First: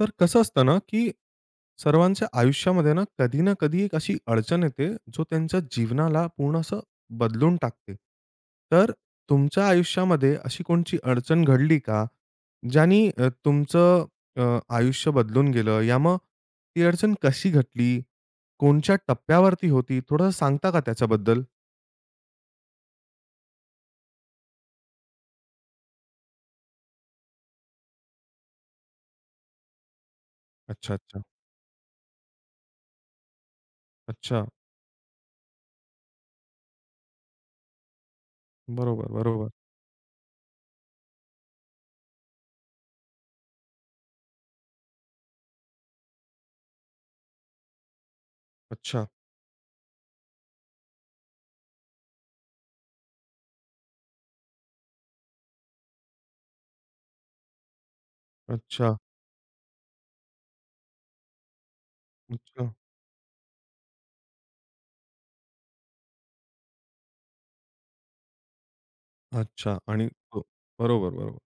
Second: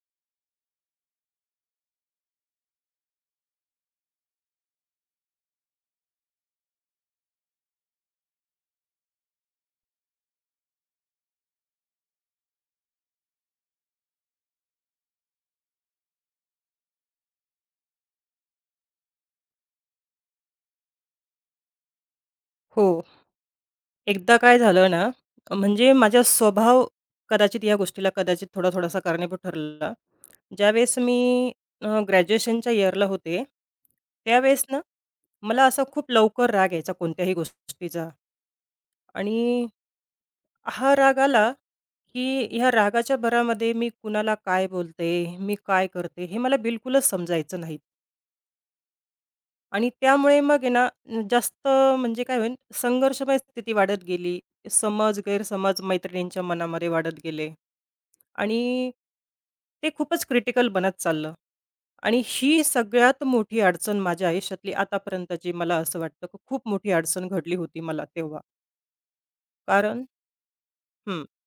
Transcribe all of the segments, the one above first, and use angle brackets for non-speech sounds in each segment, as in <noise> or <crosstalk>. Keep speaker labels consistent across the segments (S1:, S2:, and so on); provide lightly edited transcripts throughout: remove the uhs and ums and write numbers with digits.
S1: तर कसं असतं ना, की सर्वांच्या आयुष्यामध्ये ना, कधी ना कधी एक अशी अडचण येते, जो त्यांच्या जीवनाला पूर्ण असं बदलून टाकते. तर तुमच्या आयुष्यामध्ये अशी कोणची अडचण घडली का? ज्यानी तुमचं आयुष्य बदलून गेलं? या मग ती अडचण कशी घटली? कोणच्या टप्प्यावरती होती? थोडं सांगता का त्याच्याबद्दल?
S2: हो. एकदा काय झालं ना, म्हणजे माझा स्वभाव कदाचित या गोष्टीला कदाचित थोडा-थोडासा कारणीभूत ठरला.
S1: अच्छा,
S2: ज्यावेळेस मी
S1: अच्छा.
S2: ग्रॅज्युएशनच्या इयरला होते,
S1: अच्छा.
S2: त्यावेळेस ना, मला असा खूप लवकर राग यायचा कोणत्याही गोष्टीचा.
S1: बरोबर,
S2: आणि
S1: बरोबर.
S2: हा राग आला, की ह्या रागाच्या भरामध्ये मी कुणाला काय बोलते, मी काय करते, हे मला बिलकुलच समजायचं नाही.
S1: अच्छा,
S2: आणि त्यामुळे मग आहे ना, जास्त म्हणजे काय होईल संघर्षमय स्थिती वाढत गेली. समज, गैरसमज मैत्रिणींच्या मनामध्ये वाढत गेले आणि
S1: अच्छा,
S2: ते खूपच क्रिटिकल बनत चाललं आणि ही
S1: अच्छा,
S2: सगळ्यात मोठी अडचण माझ्या आयुष्यातली आतापर्यंतची मला असं वाटतं, की खूप मोठी अडचण घडली होती मला तेव्हा.
S1: अच्छा
S2: कारण
S1: आणि हो. बरोबर,
S2: हं.
S1: बरोबर.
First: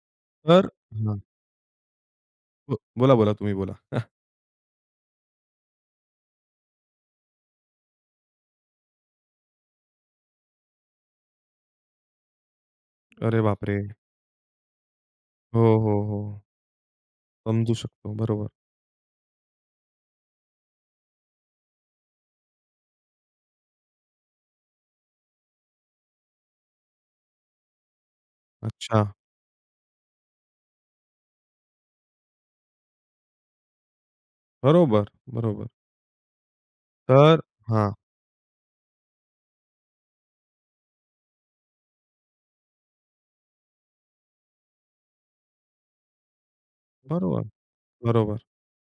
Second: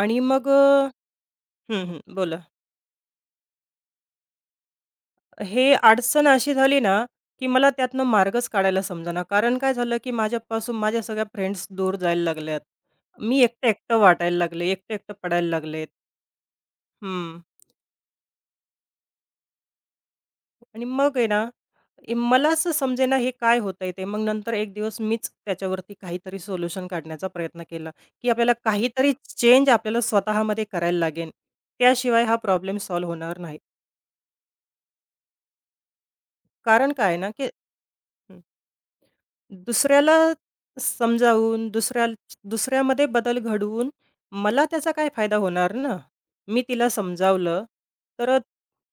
S2: आणि मग अ
S1: तर हां.
S2: हं, हं. बोला.
S1: बोला, बोला. तुम्ही बोला. <laughs>
S2: हे अडचण अशी झाली ना, की मला त्यातनं मार्गच काढायला समजेना. कारण काय झालं, की माझ्यापासून माझ्या सगळ्या फ्रेंड्स दूर जायला लागल्यात. मी
S1: अरे बापरे!
S2: एकटं-एकटं वाटायला लागले, एकटं-एकटं पडायला
S1: हो,
S2: लागलेत.
S1: हो, हो.
S2: हं.
S1: समजू शकतो. बरोबर.
S2: आणि मग आहे ना, हे मला असं समजेना हे काय होतंय ते. मग नंतर एक दिवस मीच त्याच्यावरती काहीतरी सोल्युशन काढण्याचा प्रयत्न केला, की आपल्याला
S1: अच्छा.
S2: काहीतरी चेंज आपल्याला स्वतःमध्ये करायला लागेल. त्याशिवाय हा प्रॉब्लेम सॉल्व्ह होणार नाही.
S1: बरोबर, बरोबर.
S2: कारण काय आहे ना,
S1: तर
S2: की
S1: हां.
S2: हं. दुसऱ्याला समजावून, दुसऱ्यामध्ये बदल घडवून मला त्याचा काय फायदा होणार ना? मी तिला
S1: बरोबर,
S2: समजावलं, तर
S1: बरोबर.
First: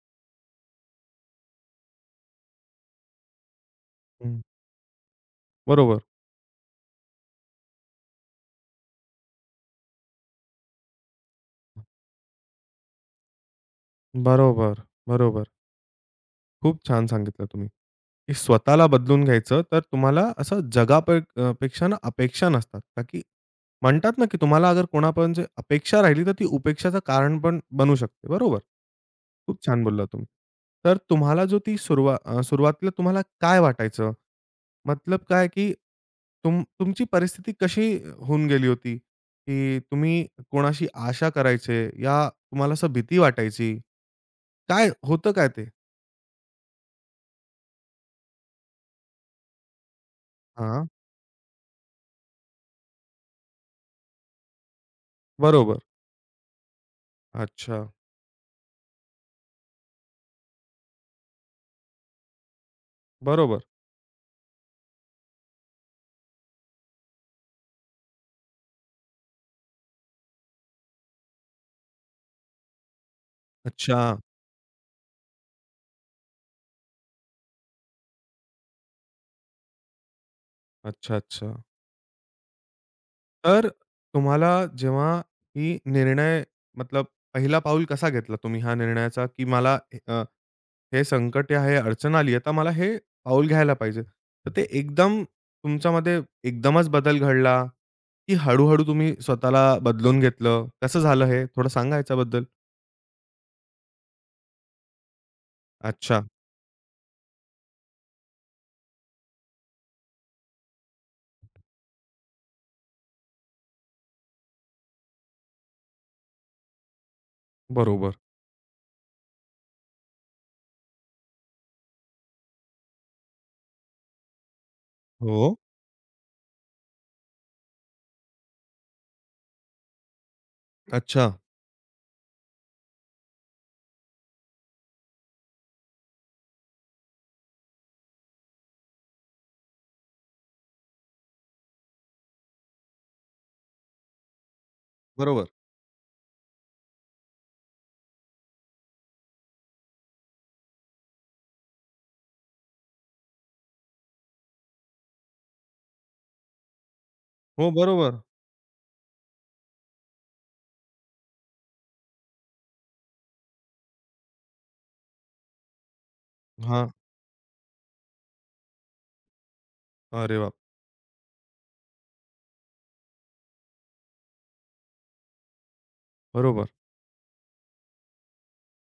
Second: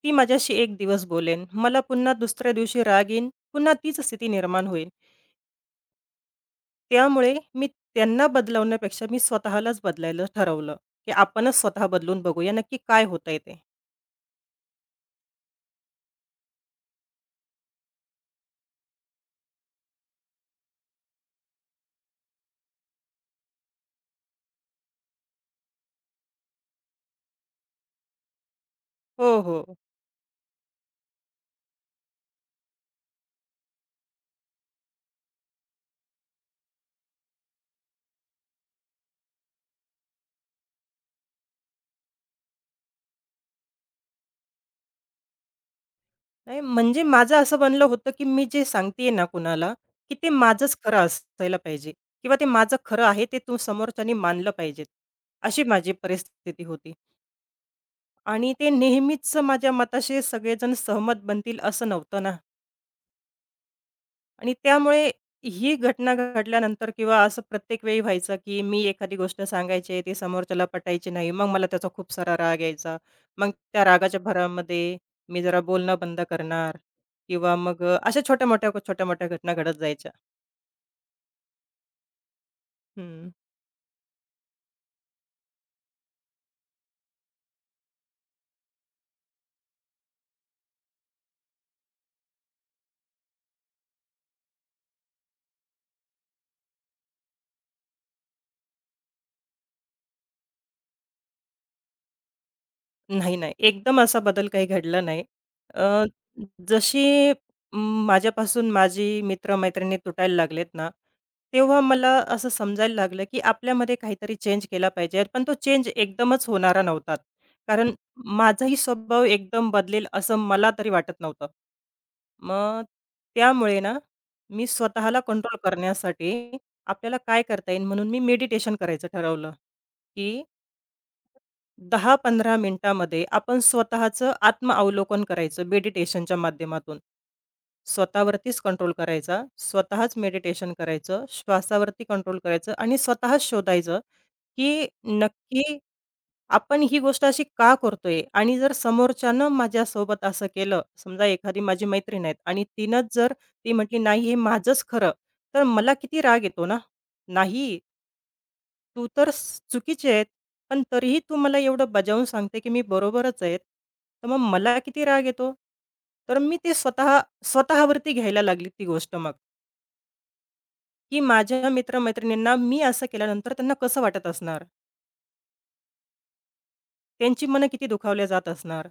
S2: ती माझ्याशी एक दिवस बोलेन. मला पुन्हा दुसऱ्या दिवशी राग येईन, पुन्हा तीच स्थिती
S1: हं.
S2: निर्माण होईल.
S1: बरोबर,
S2: त्यामुळे मी त्यांना बदलवण्यापेक्षा मी स्वतःलाच बदलायला ठरवलं, की आपणच स्वतः बदलून बघूया नक्की काय होतंय ते.
S1: बरोबर, बरोबर. खूप छान सांगितलं तुम्ही, की स्वतःला बदलून घ्यायचं. तर तुम्हाला असं पेक्षा ना अपेक्षा नसतात. का की म्हणतात ना, की तुम्हाला अगर कोणापर्यंत अपेक्षा राहिली, तर ती उपेक्षाचं कारण पण बनू शकते. बरोबर?
S2: हो,
S1: खूप
S2: हो.
S1: छान बोलला तुम्ही. तर तुम्हाला जो ती सुरुवातीला तुम्हाला काय वाटायचं? मतलब काय की तुमची परिस्थिती कशी होऊन गेली होती? की तुम्ही कोणाशी आशा करायचे या तुम्हाला असं भीती वाटायची? काय होतं काय ते?
S2: नाही, म्हणजे माझं असं बनलं होतं, की मी जे सांगते आहे ना कुणाला, की ते माझंच
S1: हां,
S2: खरं असायला पाहिजे किंवा ते माझं खरं आहे ते तू समोरच्यानी मानलं पाहिजे. अशी
S1: बरोबर.
S2: माझी परिस्थिती होती
S1: अच्छा.
S2: आणि ते नेहमीच माझ्या मताशी सगळेजण सहमत बनतील असं नव्हतं ना.
S1: बरोबर.
S2: आणि त्यामुळे ही घटना घडल्यानंतर किंवा असं प्रत्येक वेळी व्हायचं, की मी एखादी गोष्ट सांगायची, ती समोरच्याला पटायची नाही. मग मला त्याचा खूप सारा राग यायचा. मग त्या
S1: अच्छा.
S2: रागाच्या भरामध्ये मी जरा बोलणं बंद करणार किंवा मग अशा छोट्या-मोठ्या, छोट्या-मोठ्या घटना घडत जायच्या.
S1: अच्छा, अच्छा. तर तुम्हाला जेव्हा ही निर्णय मतलब पहिला पाऊल कसा घेतला तुम्ही हा निर्णयाचा की मला हे संकट आहे, अडचण आली आहे, मला हे पाऊल घ्यायला पाहिजे. तर ते एकदम तुमच्यामध्ये एकदमच बदल घडला, की हळू-हळू तुम्ही स्वतःला बदलून घेतलं? कसं झालं हे? थोडं सांगा याच्याबद्दल?
S2: नाही, नाही. एकदम असा बदल काही घडला नाही. अ,
S1: अच्छा.
S2: जशी म, माझ्यापासून माझी मित्र-मैत्रिणी तुटायला लागलेत ना, तेव्हा मला असं समजायला लागलं, की आपल्यामध्ये काहीतरी चेंज केला पाहिजे. पण तो चेंज एकदमच होणारा नव्हता. कारण
S1: बरोबर.
S2: माझाही स्वभाव एकदम बदलेल असं मला तरी वाटत नव्हतं. मग त्यामुळे ना, मी स्वतःला
S1: हो.
S2: कंट्रोल करण्यासाठी आपल्याला काय करता येईल म्हणून मी मेडिटेशन करायचं ठरवलं, की
S1: अच्छा.
S2: 10-15 मिनिटामध्ये आपण स्वतःचं आत्मअवलोकन करायचं मेडिटेशनच्या माध्यमातून. स्वतःवरतीच कंट्रोल करायचा, स्वतःच मेडिटेशन करायचं, श्वासावरती कंट्रोल करायचं आणि स्वतःच शोधायचं, की
S1: बरोबर.
S2: नक्की आपण ही गोष्ट अशी का करतोय? आणि जर समोरच्यानं माझ्यासोबत असं केलं, समजा एखादी माझी मैत्रीण आहे आणि तिनंच जर ती म्हटली, "नाही, हे माझंच खरं." तर मला किती राग येतो ना?
S1: हो,
S2: नाही.
S1: बरोबर.
S2: तू तर स चुकीची आहेत, पण तरीही तू मला एवढं बजावून सांगते, की मी बरोबरच आहेत. तर मग मला किती राग येतो. तर मी ते
S1: हां.
S2: स्वतः स्वतःवरती घ्यायला लागली ती गोष्ट मग,
S1: अरे वाह!
S2: की माझ्या मित्र-मैत्रिणींना मी असं केल्यानंतर त्यांना कसं वाटत असणार?
S1: बरोबर.
S2: त्यांची मनं किती दुखावली जात असणार?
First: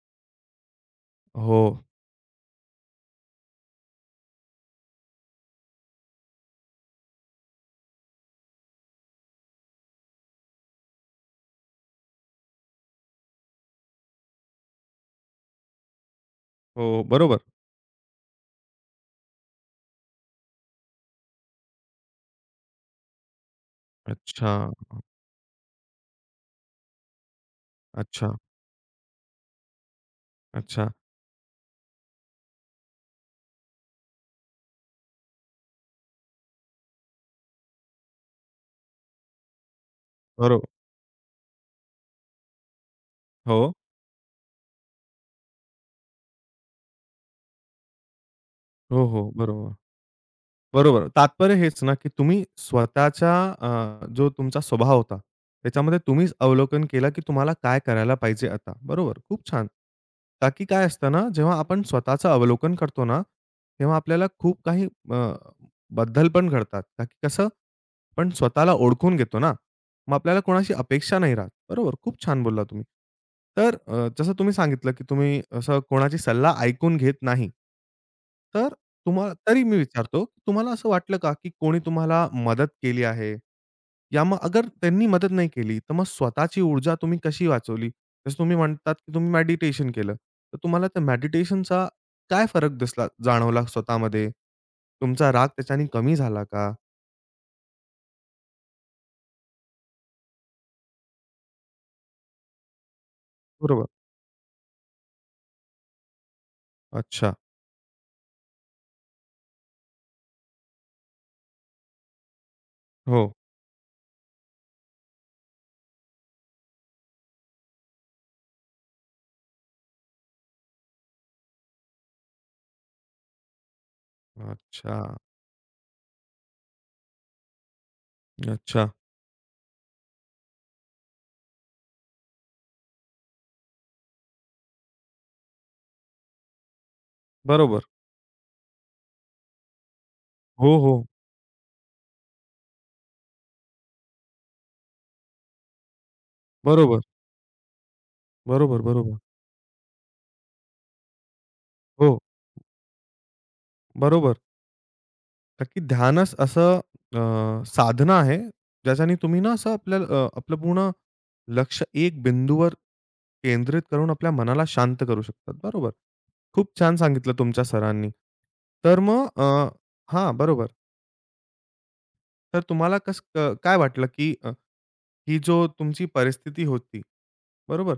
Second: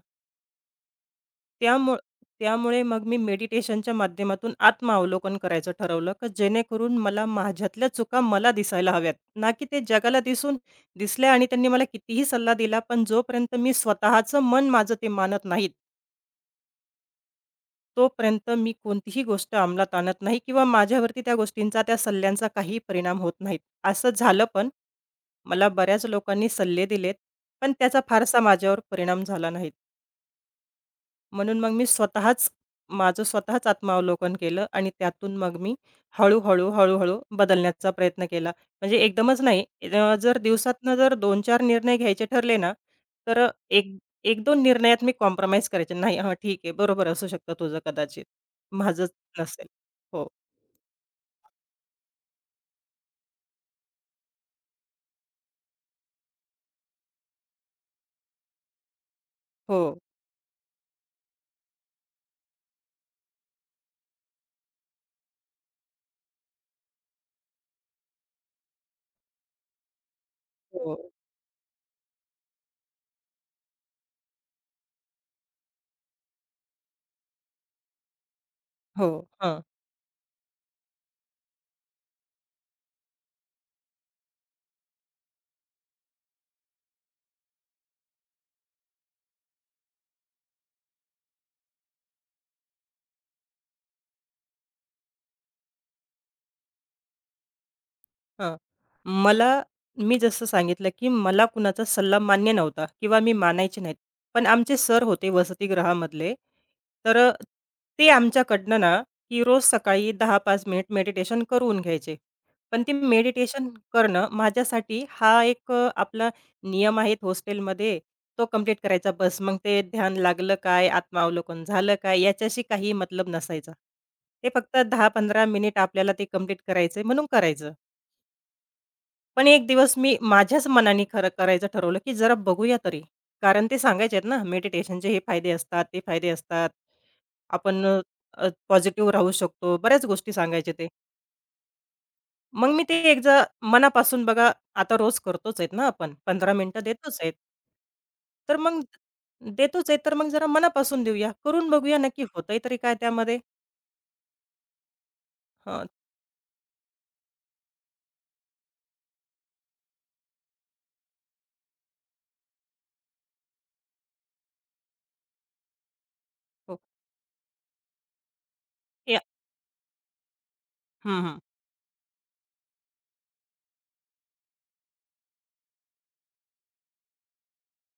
S1: हो,
S2: त्यामु त्यामुळे मग मी मेडिटेशनच्या माध्यमातून आत्मावलोकन करायचं ठरवलं, की जेणेकरून मला माझ्यातल्या चुका मला दिसायला हव्यात. ना की ते जगाला दिसून दिसल्या आणि त्यांनी मला कितीही सल्ला दिला, पण जोपर्यंत मी स्वतःचं मन माझं ते मानत नाहीत,
S1: हो. बरोबर.
S2: तोपर्यंत मी कोणतीही गोष्ट अंमलात आणत नाही किंवा माझ्यावरती त्या गोष्टींचा, त्या सल्ल्यांचा काही परिणाम होत नाहीत. असं झालं
S1: अच्छा,
S2: पण. मला बऱ्याच लोकांनी सल्ले दिलेत, पण त्याचा
S1: अच्छा,
S2: फारसा माझ्यावर परिणाम झाला नाहीत.
S1: अच्छा.
S2: म्हणून मग मी स्वतःच माझं स्वतःच आत्मावलोकन केलं आणि त्यातून मग मी हळू-हळू, हळू-हळू बदलण्याचा प्रयत्न केला. म्हणजे एकदमच नाही. जर
S1: बरोबर.
S2: दिवसातनं जर दोन-चार निर्णय घ्यायचे ठरले ना, तर
S1: हो.
S2: 1 निर्णयात मी कॉम्प्रोमाईज करायचे. नाही, हां, ठीक आहे. बरोबर असू शकतं तुझं कदाचित.
S1: हो,
S2: माझंच
S1: हो.
S2: नसेल.
S1: बरोबर.
S2: हो,
S1: बरोबर. तात्पर्य हेच ना, की तुम्ही स्वतःच्या जो तुमचा स्वभाव होता, त्याच्यामध्ये तुम्हीच अवलोकन केलं, की तुम्हाला काय करायला पाहिजे आता. बरोबर, खूप छान.
S2: हो,
S1: का की काय असतं ना, जेव्हा आपण स्वतःचं अवलोकन करतो ना, तेव्हा आपल्याला खूप काही बदल पण घडतात. का की कसं पण स्वतःला ओळखून घेतो ना, मग आपल्याला कोणाशी
S2: हो,
S1: अपेक्षा नाही राहत. बरोबर, खूप छान बोलला तुम्ही. तर जसं तुम्ही सांगितलं, की तुम्ही असं कोणाची सल्ला ऐकून घेत नाही. तर
S2: हो.
S1: तुम्हाला
S2: हां.
S1: तरी मी विचारतो, तुम्हाला असं वाटलं का, की कोणी तुम्हाला मदत केली आहे? या मग अगर त्यांनी मदत नाही केली, तर मग स्वतःची ऊर्जा तुम्ही कशी वाचवली? जसं तुम्ही म्हणतात, की तुम्ही मेडिटेशन केलं. तर तुम्हाला त्या मेडिटेशनचा काय फरक दिसला जाणवला स्वतःमध्ये? तुमचा राग त्याच्याने कमी झाला का?
S2: हां. मला मी जसं सांगितलं, की मला कुणाचा सल्ला मान्य नव्हता किंवा मी मानायचे
S1: बरोबर.
S2: नाहीत. पण आमचे सर होते वसतिगृहामधले. तर
S1: अच्छा.
S2: ते आमच्याकडनं ना, की रोज सकाळी दहा 5 मिनिट मेडिटेशन करून घ्यायचे. पण ते
S1: हो.
S2: मेडिटेशन करणं माझ्यासाठी हा एक आपला नियम आहे हॉस्टेलमध्ये, तो कंप्लीट करायचा बस. मग ते ध्यान लागलं काय, आत्मावलोकन झालं काय, याच्याशी काही मतलब नसायचा. ते फक्त
S1: अच्छा,
S2: 10-15 मिनिट आपल्याला ते कंप्लीट करायचं म्हणून करायचं.
S1: अच्छा.
S2: पण एक दिवस मी माझ्याच मनाने खरं करायचं ठरवलं, की जरा बघूया तरी. कारण ते सांगायचे आहेत ना, मेडिटेशनचे हे फायदे असतात, ते फायदे असतात.
S1: बरोबर.
S2: आपण अ, अ, पॉझिटिव्ह राहू शकतो. बऱ्याच गोष्टी सांगायचे
S1: हो,
S2: ते.
S1: हो.
S2: मग मी ते एकदा मनापासून बघा, आता रोज करतोच आहेत ना आपण. 15 मिनिटं
S1: बरोबर,
S2: देतोच आहेत. तर मग
S1: बरोबर, बरोबर.
S2: देतोच आहे, तर मग जरा मनापासून देऊया. करून बघूया
S1: हो,
S2: नक्की होतंय तरी काय त्यामध्ये?
S1: बरोबर. का की
S2: हं.
S1: ध्यानच असं अ, साधना आहे, ज्याच्याने तुम्ही ना असं आपल्याला आपलं पूर्ण लक्ष एक बिंदूवर केंद्रित करून आपल्या मनाला शांत करू शकतात. बरोबर. खूप
S2: हो.
S1: छान सांगितलं तुमच्या सरांनी. तर
S2: या
S1: मग अ, हां, बरोबर.
S2: हं, हं.
S1: तर तुम्हाला कसं काय वाटलं, की ही जो तुमची परिस्थिती होती, बरोबर?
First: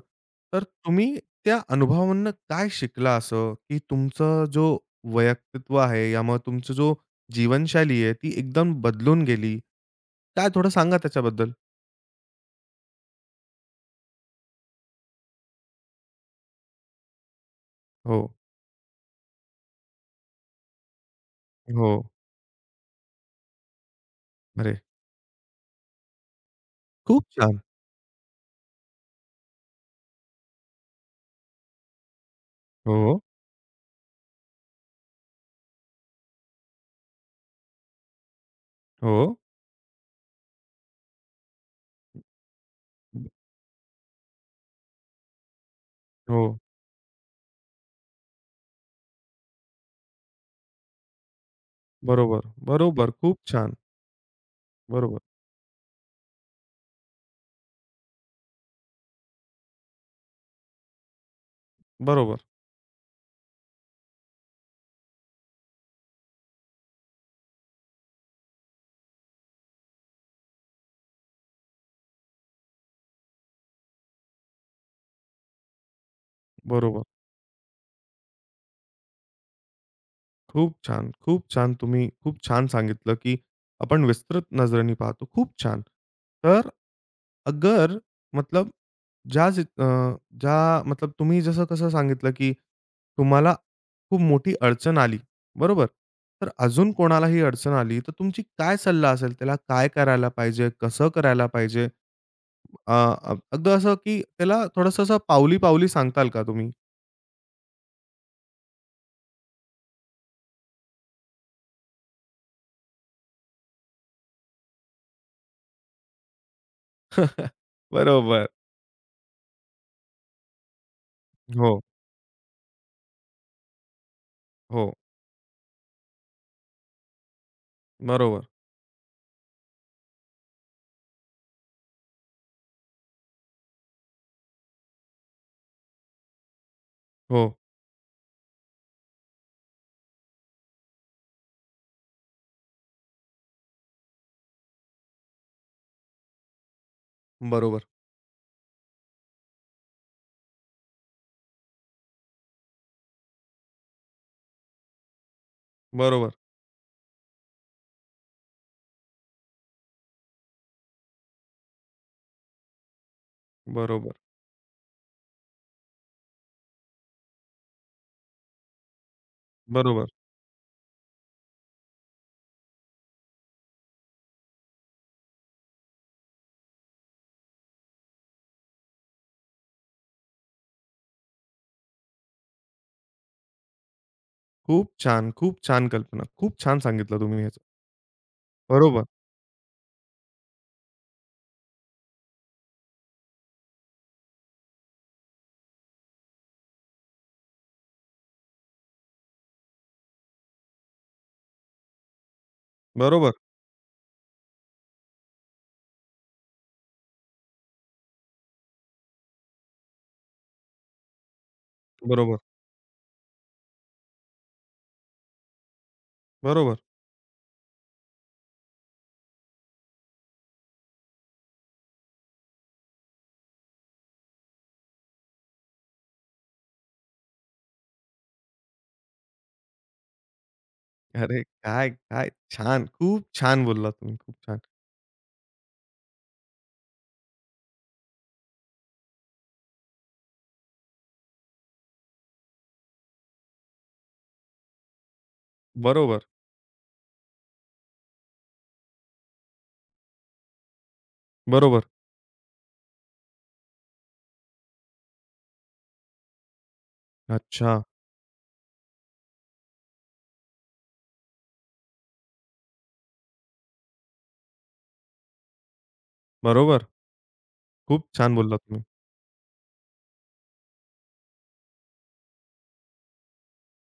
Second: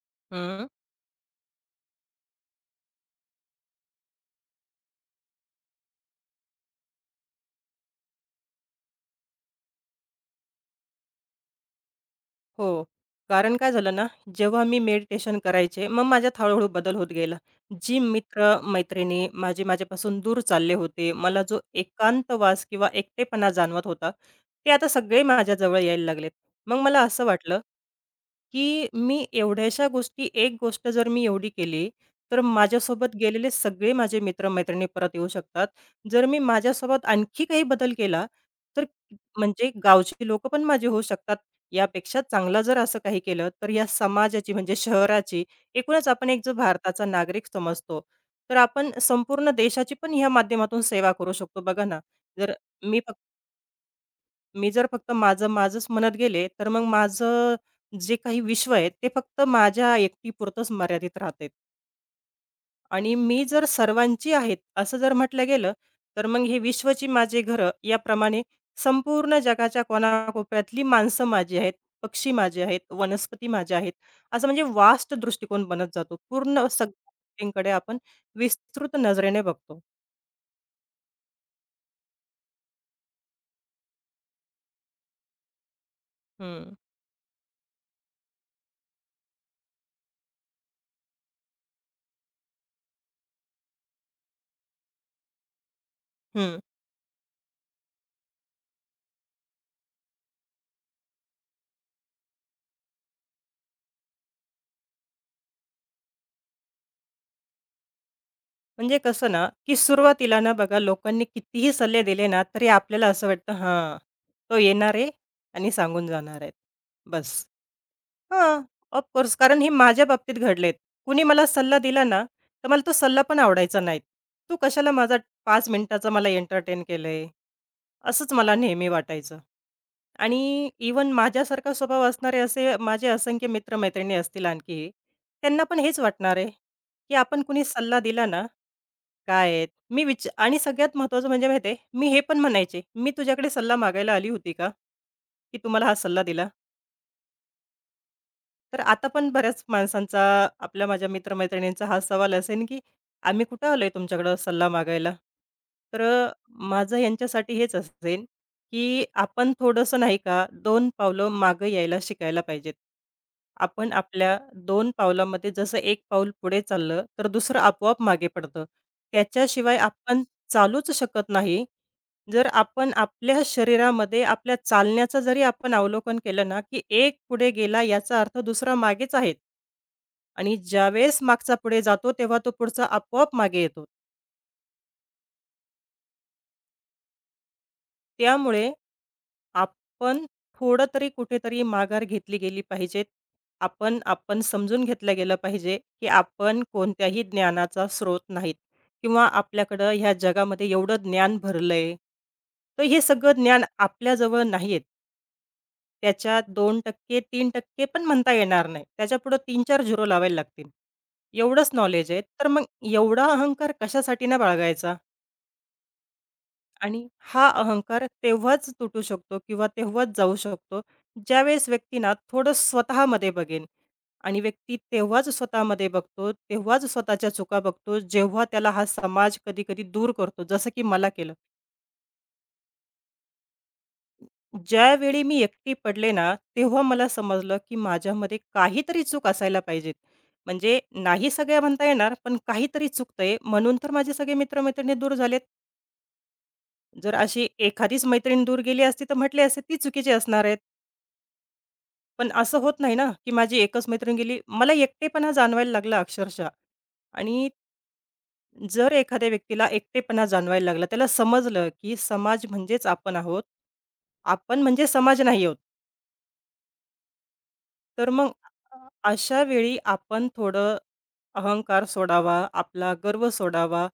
S1: तर
S2: हं.
S1: तुम्ही त्या अनुभवामधनं काय शिकला असं, की तुमचं जो व्यक्तित्व आहे, यामुळे तुमची जो जीवनशैली आहे, ती एकदम बदलून गेली? काय थोडं सांगा त्याच्याबद्दल?
S2: हो. कारण काय झालं ना, जेव्हा मी मेडिटेशन करायचे, मग माझ्यात हळू बदल होत गेला. जी
S1: हो,
S2: मित्र-मैत्रिणी माझे माझ्यापासून दूर चालले होते, मला जो
S1: हो.
S2: एकांतवास किंवा एकटेपणा जाणवत होता, ते
S1: अरे,
S2: आता सगळे माझ्याजवळ यायला लागलेत. मग मला असं
S1: खूप
S2: वाटलं,
S1: छान.
S2: की मी एवढ्याशा गोष्टी एक गोष्ट जर मी एवढी केली, तर माझ्यासोबत
S1: हो,
S2: गेलेले सगळे माझे मित्र परत येऊ शकतात. जर मी माझ्यासोबत आणखी काही बदल केला, तर
S1: हो,
S2: म्हणजे गावची लोकं पण माझी होऊ शकतात. यापेक्षा चांगलं जर असं काही केलं, तर या समाजाची म्हणजे शहराची एकूणच आपण एक
S1: हो.
S2: जो भारताचा नागरिक समजतो, तर आपण संपूर्ण देशाची पण ह्या माध्यमातून सेवा करू शकतो. बघा ना,
S1: बरोबर,
S2: जर मी
S1: बरोबर. खूप छान.
S2: मी जर फक्त
S1: बरोबर,
S2: माझं माझंच म्हणत गेले, तर मग माझं जे काही विश्व आहे, ते फक्त माझ्या एकटीपुरतंच मर्यादित राहते
S1: बरोबर,
S2: आणि मी जर सर्वांची आहेत, असं जर म्हटलं गेलं, तर मग हे विश्वची माझी घरं याप्रमाणे संपूर्ण जगाच्या कोनाकोपऱ्यातली माणसं माझी आहेत, पक्षी माझे आहेत, वनस्पती माझ्या आहेत. असं म्हणजे वास्ट दृष्टिकोन बनत जातो. पूर्ण सगळ्या
S1: बरोबर.
S2: गोष्टींकडे आपण विस्तृत नजरेने बघतो.
S1: खूप छान, खूप छान. तुम्ही खूप छान सांगितलं, की आपण विस्तृत नजरेने पाहतो. खूप छान. तर
S2: हं,
S1: अगर मतलब ज्या ज अ, ज्या मतलब तुम्ही जसं कसं सांगितलं, की तुम्हाला खूप मोठी अडचण आली, बरोबर? तर
S2: हं.
S1: अजून कोणालाही अडचण आली, तर तुमची काय सल्ला असेल? त्याला काय करायला पाहिजे? कसं करायला पाहिजे? अ, अ, अगदी असं, की त्याला थोडंसं असं पावली-पावली सांगताल का तुम्ही?
S2: म्हणजे कसं ना, की सुरुवातीला ना बघा लोकांनी कितीही सल्ले दिले ना, तरी आपल्याला असं वाटतं, "हां, तो येणार आहे आणि सांगून जाणार आहेत." बस.
S1: <laughs> बरोबर.
S2: हां, ऑफकोर्स कारण हे माझ्या बाबतीत घडलेत. कुणी मला सल्ला
S1: हो,
S2: दिला ना, तर मला तो सल्ला पण आवडायचा नाही. "तू कशाला
S1: हो.
S2: माझा 5 मिनिटाचा मला एंटरटेन केलंय?" असंच
S1: बरोबर.
S2: मला नेहमी वाटायचं. आणि इव्हन माझ्यासारखा स्वभाव असणारे असे माझे असंख्य मित्र असतील आणखी, त्यांना पण हेच वाटणार आहे, की आपण
S1: हो,
S2: कुणी सल्ला दिला ना काय आहेत? मी विच आणि सगळ्यात महत्त्वाचं म्हणजे माहिती आहे, मी हे पण म्हणायचे, "मी तुझ्याकडे सल्ला मागायला आली होती का? की तुम्हाला हा सल्ला दिला?"
S1: बरोबर.
S2: तर आता पण बऱ्याच माणसांचा, आपल्या माझ्या मित्र-मैत्रिणींचा हा सवाल असेल, की "आम्ही कुठं आलोय तुमच्याकडं सल्ला मागायला?" तर
S1: बरोबर,
S2: माझं यांच्यासाठी हेच असेल, की आपण थोडंसं नाही का 2 पावलं मागं यायला शिकायला पाहिजेत. आपण
S1: बरोबर,
S2: 2 पावलामध्ये जसं 1 पाऊल पुढे चाललं, तर दुसरं आपोआप मागे पडतं. त्याच्याशिवाय
S1: बरोबर.
S2: आपण चालूच शकत नाही. जर आपण आपल्या शरीरामध्ये आपल्या चालण्याचं जरी आपण अवलोकन केलं ना, की एक पुढे गेला याचा अर्थ दुसरा मागेच आहे आणि ज्यावेळेस मागचा पुढे जातो, तेव्हा तो पुढचा आपोआप मागे येतो.
S1: खूप छान, खूप छान कल्पना. खूप छान सांगितलं तुम्ही ह्याचं.
S2: त्यामुळे
S1: बरोबर,
S2: आपण थोडं तरी कुठेतरी माघार घेतली गेली पाहिजे. आपण आपण समजून घेतलं गेलं पाहिजे, की आपण कोणत्याही ज्ञानाचा स्रोत नाहीत किंवा आपल्याकडं ह्या जगामध्ये एवढं ज्ञान भरलंय. तर हे
S1: बरोबर,
S2: सगळं ज्ञान आपल्याजवळ नाहीये. त्याच्यात 2% टक्के, तीन टक्के पण म्हणता येणार नाही. त्याच्यापुढं 3-4 झिरो लावायला लागतील. एवढंच नॉलेज आहे.
S1: बरोबर,
S2: तर मग एवढा अहंकार कशासाठी नाही बाळगायचा?
S1: बरोबर.
S2: आणि हा अहंकार तेव्हाच तुटू शकतो किंवा तेव्हाच जाऊ शकतो, ज्यावेळेस व्यक्ती ना थोडं स्वतःमध्ये बघेन आणि व्यक्ती तेव्हाच स्वतःमध्ये बघतो, तेव्हाच स्वतःच्या चुका बघतो, जेव्हा त्याला हा समाज कधी-कधी दूर करतो, जसं की मला केलं.
S1: अरे काय, काय छान! खूप छान बोललात तुम्ही. खूप छान.
S2: ज्यावेळी मी एकटी पडले ना, तेव्हा मला समजलं, की माझ्यामध्ये काहीतरी चूक असायला पाहिजे. म्हणजे नाही सगळ्या म्हणता येणार, पण काहीतरी चुकतंय म्हणून तर माझे सगळे मित्र-मैत्रिणी दूर झालेत.
S1: बरोबर,
S2: जर अशी एखादीच मैत्रीण दूर गेली असती, तर म्हटले असते ती चुकीची असणार आहेत.
S1: बरोबर.
S2: पण असं होत नाही ना, की माझी एकच मैत्रीण गेली. मला एकटेपणा जाणवायला लागला अक्षरशः आणि
S1: अच्छा.
S2: जर एखाद्या व्यक्तीला एकटेपणा जाणवायला लागला, त्याला समजलं, की समाज म्हणजेच आपण आहोत. आपण म्हणजे समाज नाही आहोत.
S1: बरोबर. खूप
S2: तर मग
S1: छान बोललात
S2: अ,
S1: तुम्ही.
S2: अशा वेळी आपण थोडं अहंकार सोडावा, आपला गर्व सोडावा.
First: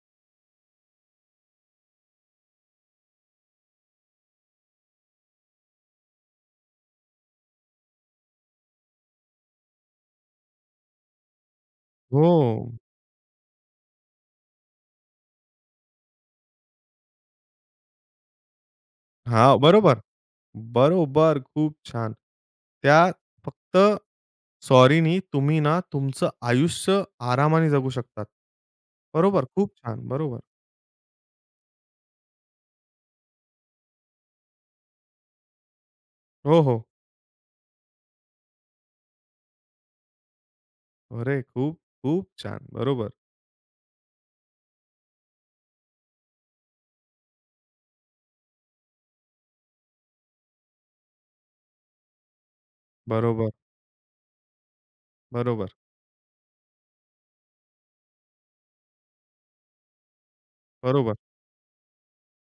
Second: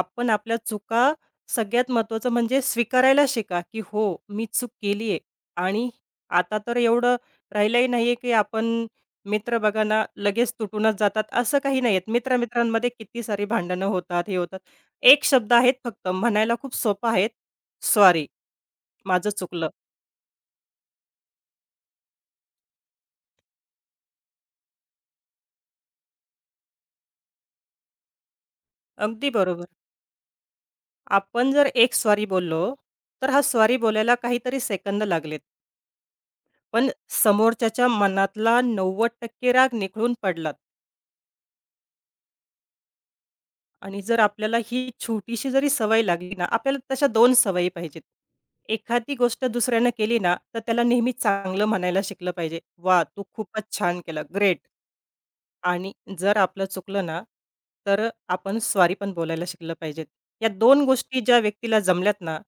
S2: आपण आपल्या चुका सगळ्यात महत्त्वाचं म्हणजे स्वीकारायला शिका, की हो, मी चूक केली आहे आणि आता तर एवढं राहिलंही नाही आहे, की आपण मित्र बघा ना, लगेच तुटूनच जातात, असं काही नाही आहेत.
S1: हो.
S2: मित्र किती सारी भांडणं होतात, हे होतात. एक शब्द आहेत फक्त, म्हणायला खूप सोपा आहे, "सॉरी, माझं
S1: हां,
S2: चुकलं."
S1: बरोबर. बरोबर. खूप छान. त्या फक्त सॉरीनी तुम्ही ना तुमचं आयुष्य आरामाने जगू शकतात.
S2: अगदी
S1: बरोबर.
S2: बरोबर.
S1: खूप छान. बरोबर.
S2: आपण जर एक स्वारी बोललो, तर हा स्वारी बोलायला काहीतरी सेकंद लागलेत.
S1: हो, हो.
S2: पण समोरच्याच्या मनातला 90% राग निखळून पडलात
S1: अरे! खूप, खूप छान. बरोबर,
S2: आणि जर आपल्याला ही छोटीशी जरी सवय लागली ना, आपल्याला तशा दोन सवयी पाहिजेत. एखादी गोष्ट दुसऱ्यानं केली ना, तर त्याला नेहमी चांगलं म्हणायला शिकलं पाहिजे. "वाह! तू
S1: बरोबर,
S2: खूपच छान केलं. ग्रेट."
S1: बरोबर,
S2: आणि जर आपलं चुकलं ना, तर आपण स्वारी पण बोलायला शिकलं पाहिजेत. या दोन
S1: बरोबर.
S2: गोष्टी ज्या व्यक्तीला जमल्यात ना,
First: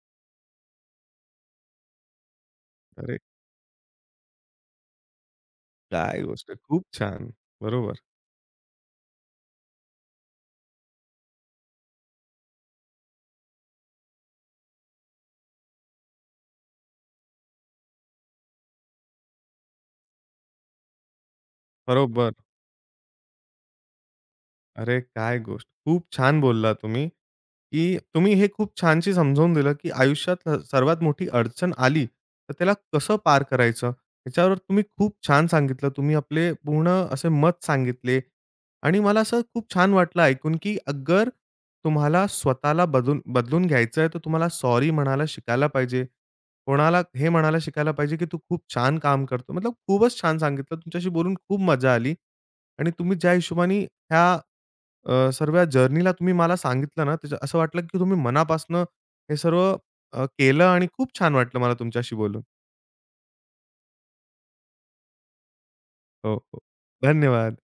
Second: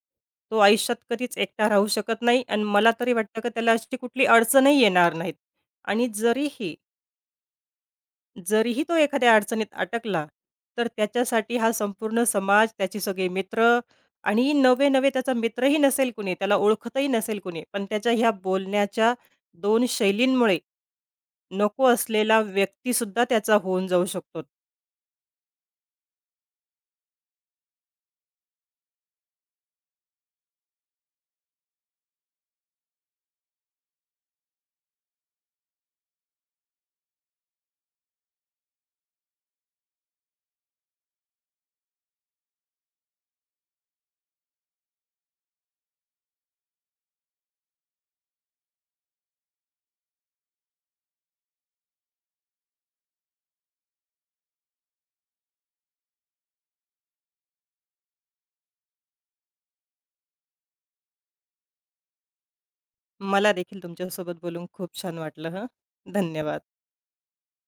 S2: तो आयुष्यात कधीच एकटा राहू शकत नाही आणि मला तरी
S1: अरे!
S2: वाटतं, की त्याला अशी कुठली अडचणही येणार नाहीत. आणि
S1: काय गोष्ट आहे.
S2: जरीही
S1: खूप छान. बरोबर,
S2: जरीही तो एखाद्या अडचणीत अटकला, तर त्याच्यासाठी हा संपूर्ण समाज, त्याचे सगळे मित्र आणि नवे-नवे त्याचा मित्रही नसेल कुणी, त्याला ओळखतही नसेल कुणी, पण त्याच्या ह्या बोलण्याच्या 2 शैलींमुळे नको
S1: बरोबर.
S2: असलेला व्यक्तीसुद्धा त्याचा होऊन जाऊ शकतो.
S1: अरे, काय गोष्ट! खूप छान बोलला तुम्ही, की तुम्ही हे खूप छानशी समजावून दिलं, की आयुष्यात सर्वात मोठी अडचण आली, तर त्याला कसं पार करायचं? याच्यावर तुम्ही खूप छान सांगितलं. तुम्ही आपले पूर्ण असे मत सांगितले आणि मला असं खूप छान वाटलं ऐकून, की अगर तुम्हाला स्वतःला बदलून घ्यायचं आहे, तर तुम्हाला सॉरी म्हणायला शिकायला पाहिजे. कोणाला हे म्हणायला शिकायला पाहिजे, की "तू खूप छान काम करतो." मतलब खूपच छान सांगितलं. तुमच्याशी बोलून खूप मजा आली आणि तुम्ही ज्या हिशोबाने ह्या सर्व या जर्नीला तुम्ही मला सांगितलं ना, त्याच्या असं वाटलं की तुम्ही मनापासनं हे सर्व केलं आणि खूप छान वाटलं मला तुमच्याशी बोलून.
S2: मला देखील तुमच्यासोबत बोलून खूप छान वाटलं हं.
S1: हो,
S2: धन्यवाद.
S1: हो. धन्यवाद.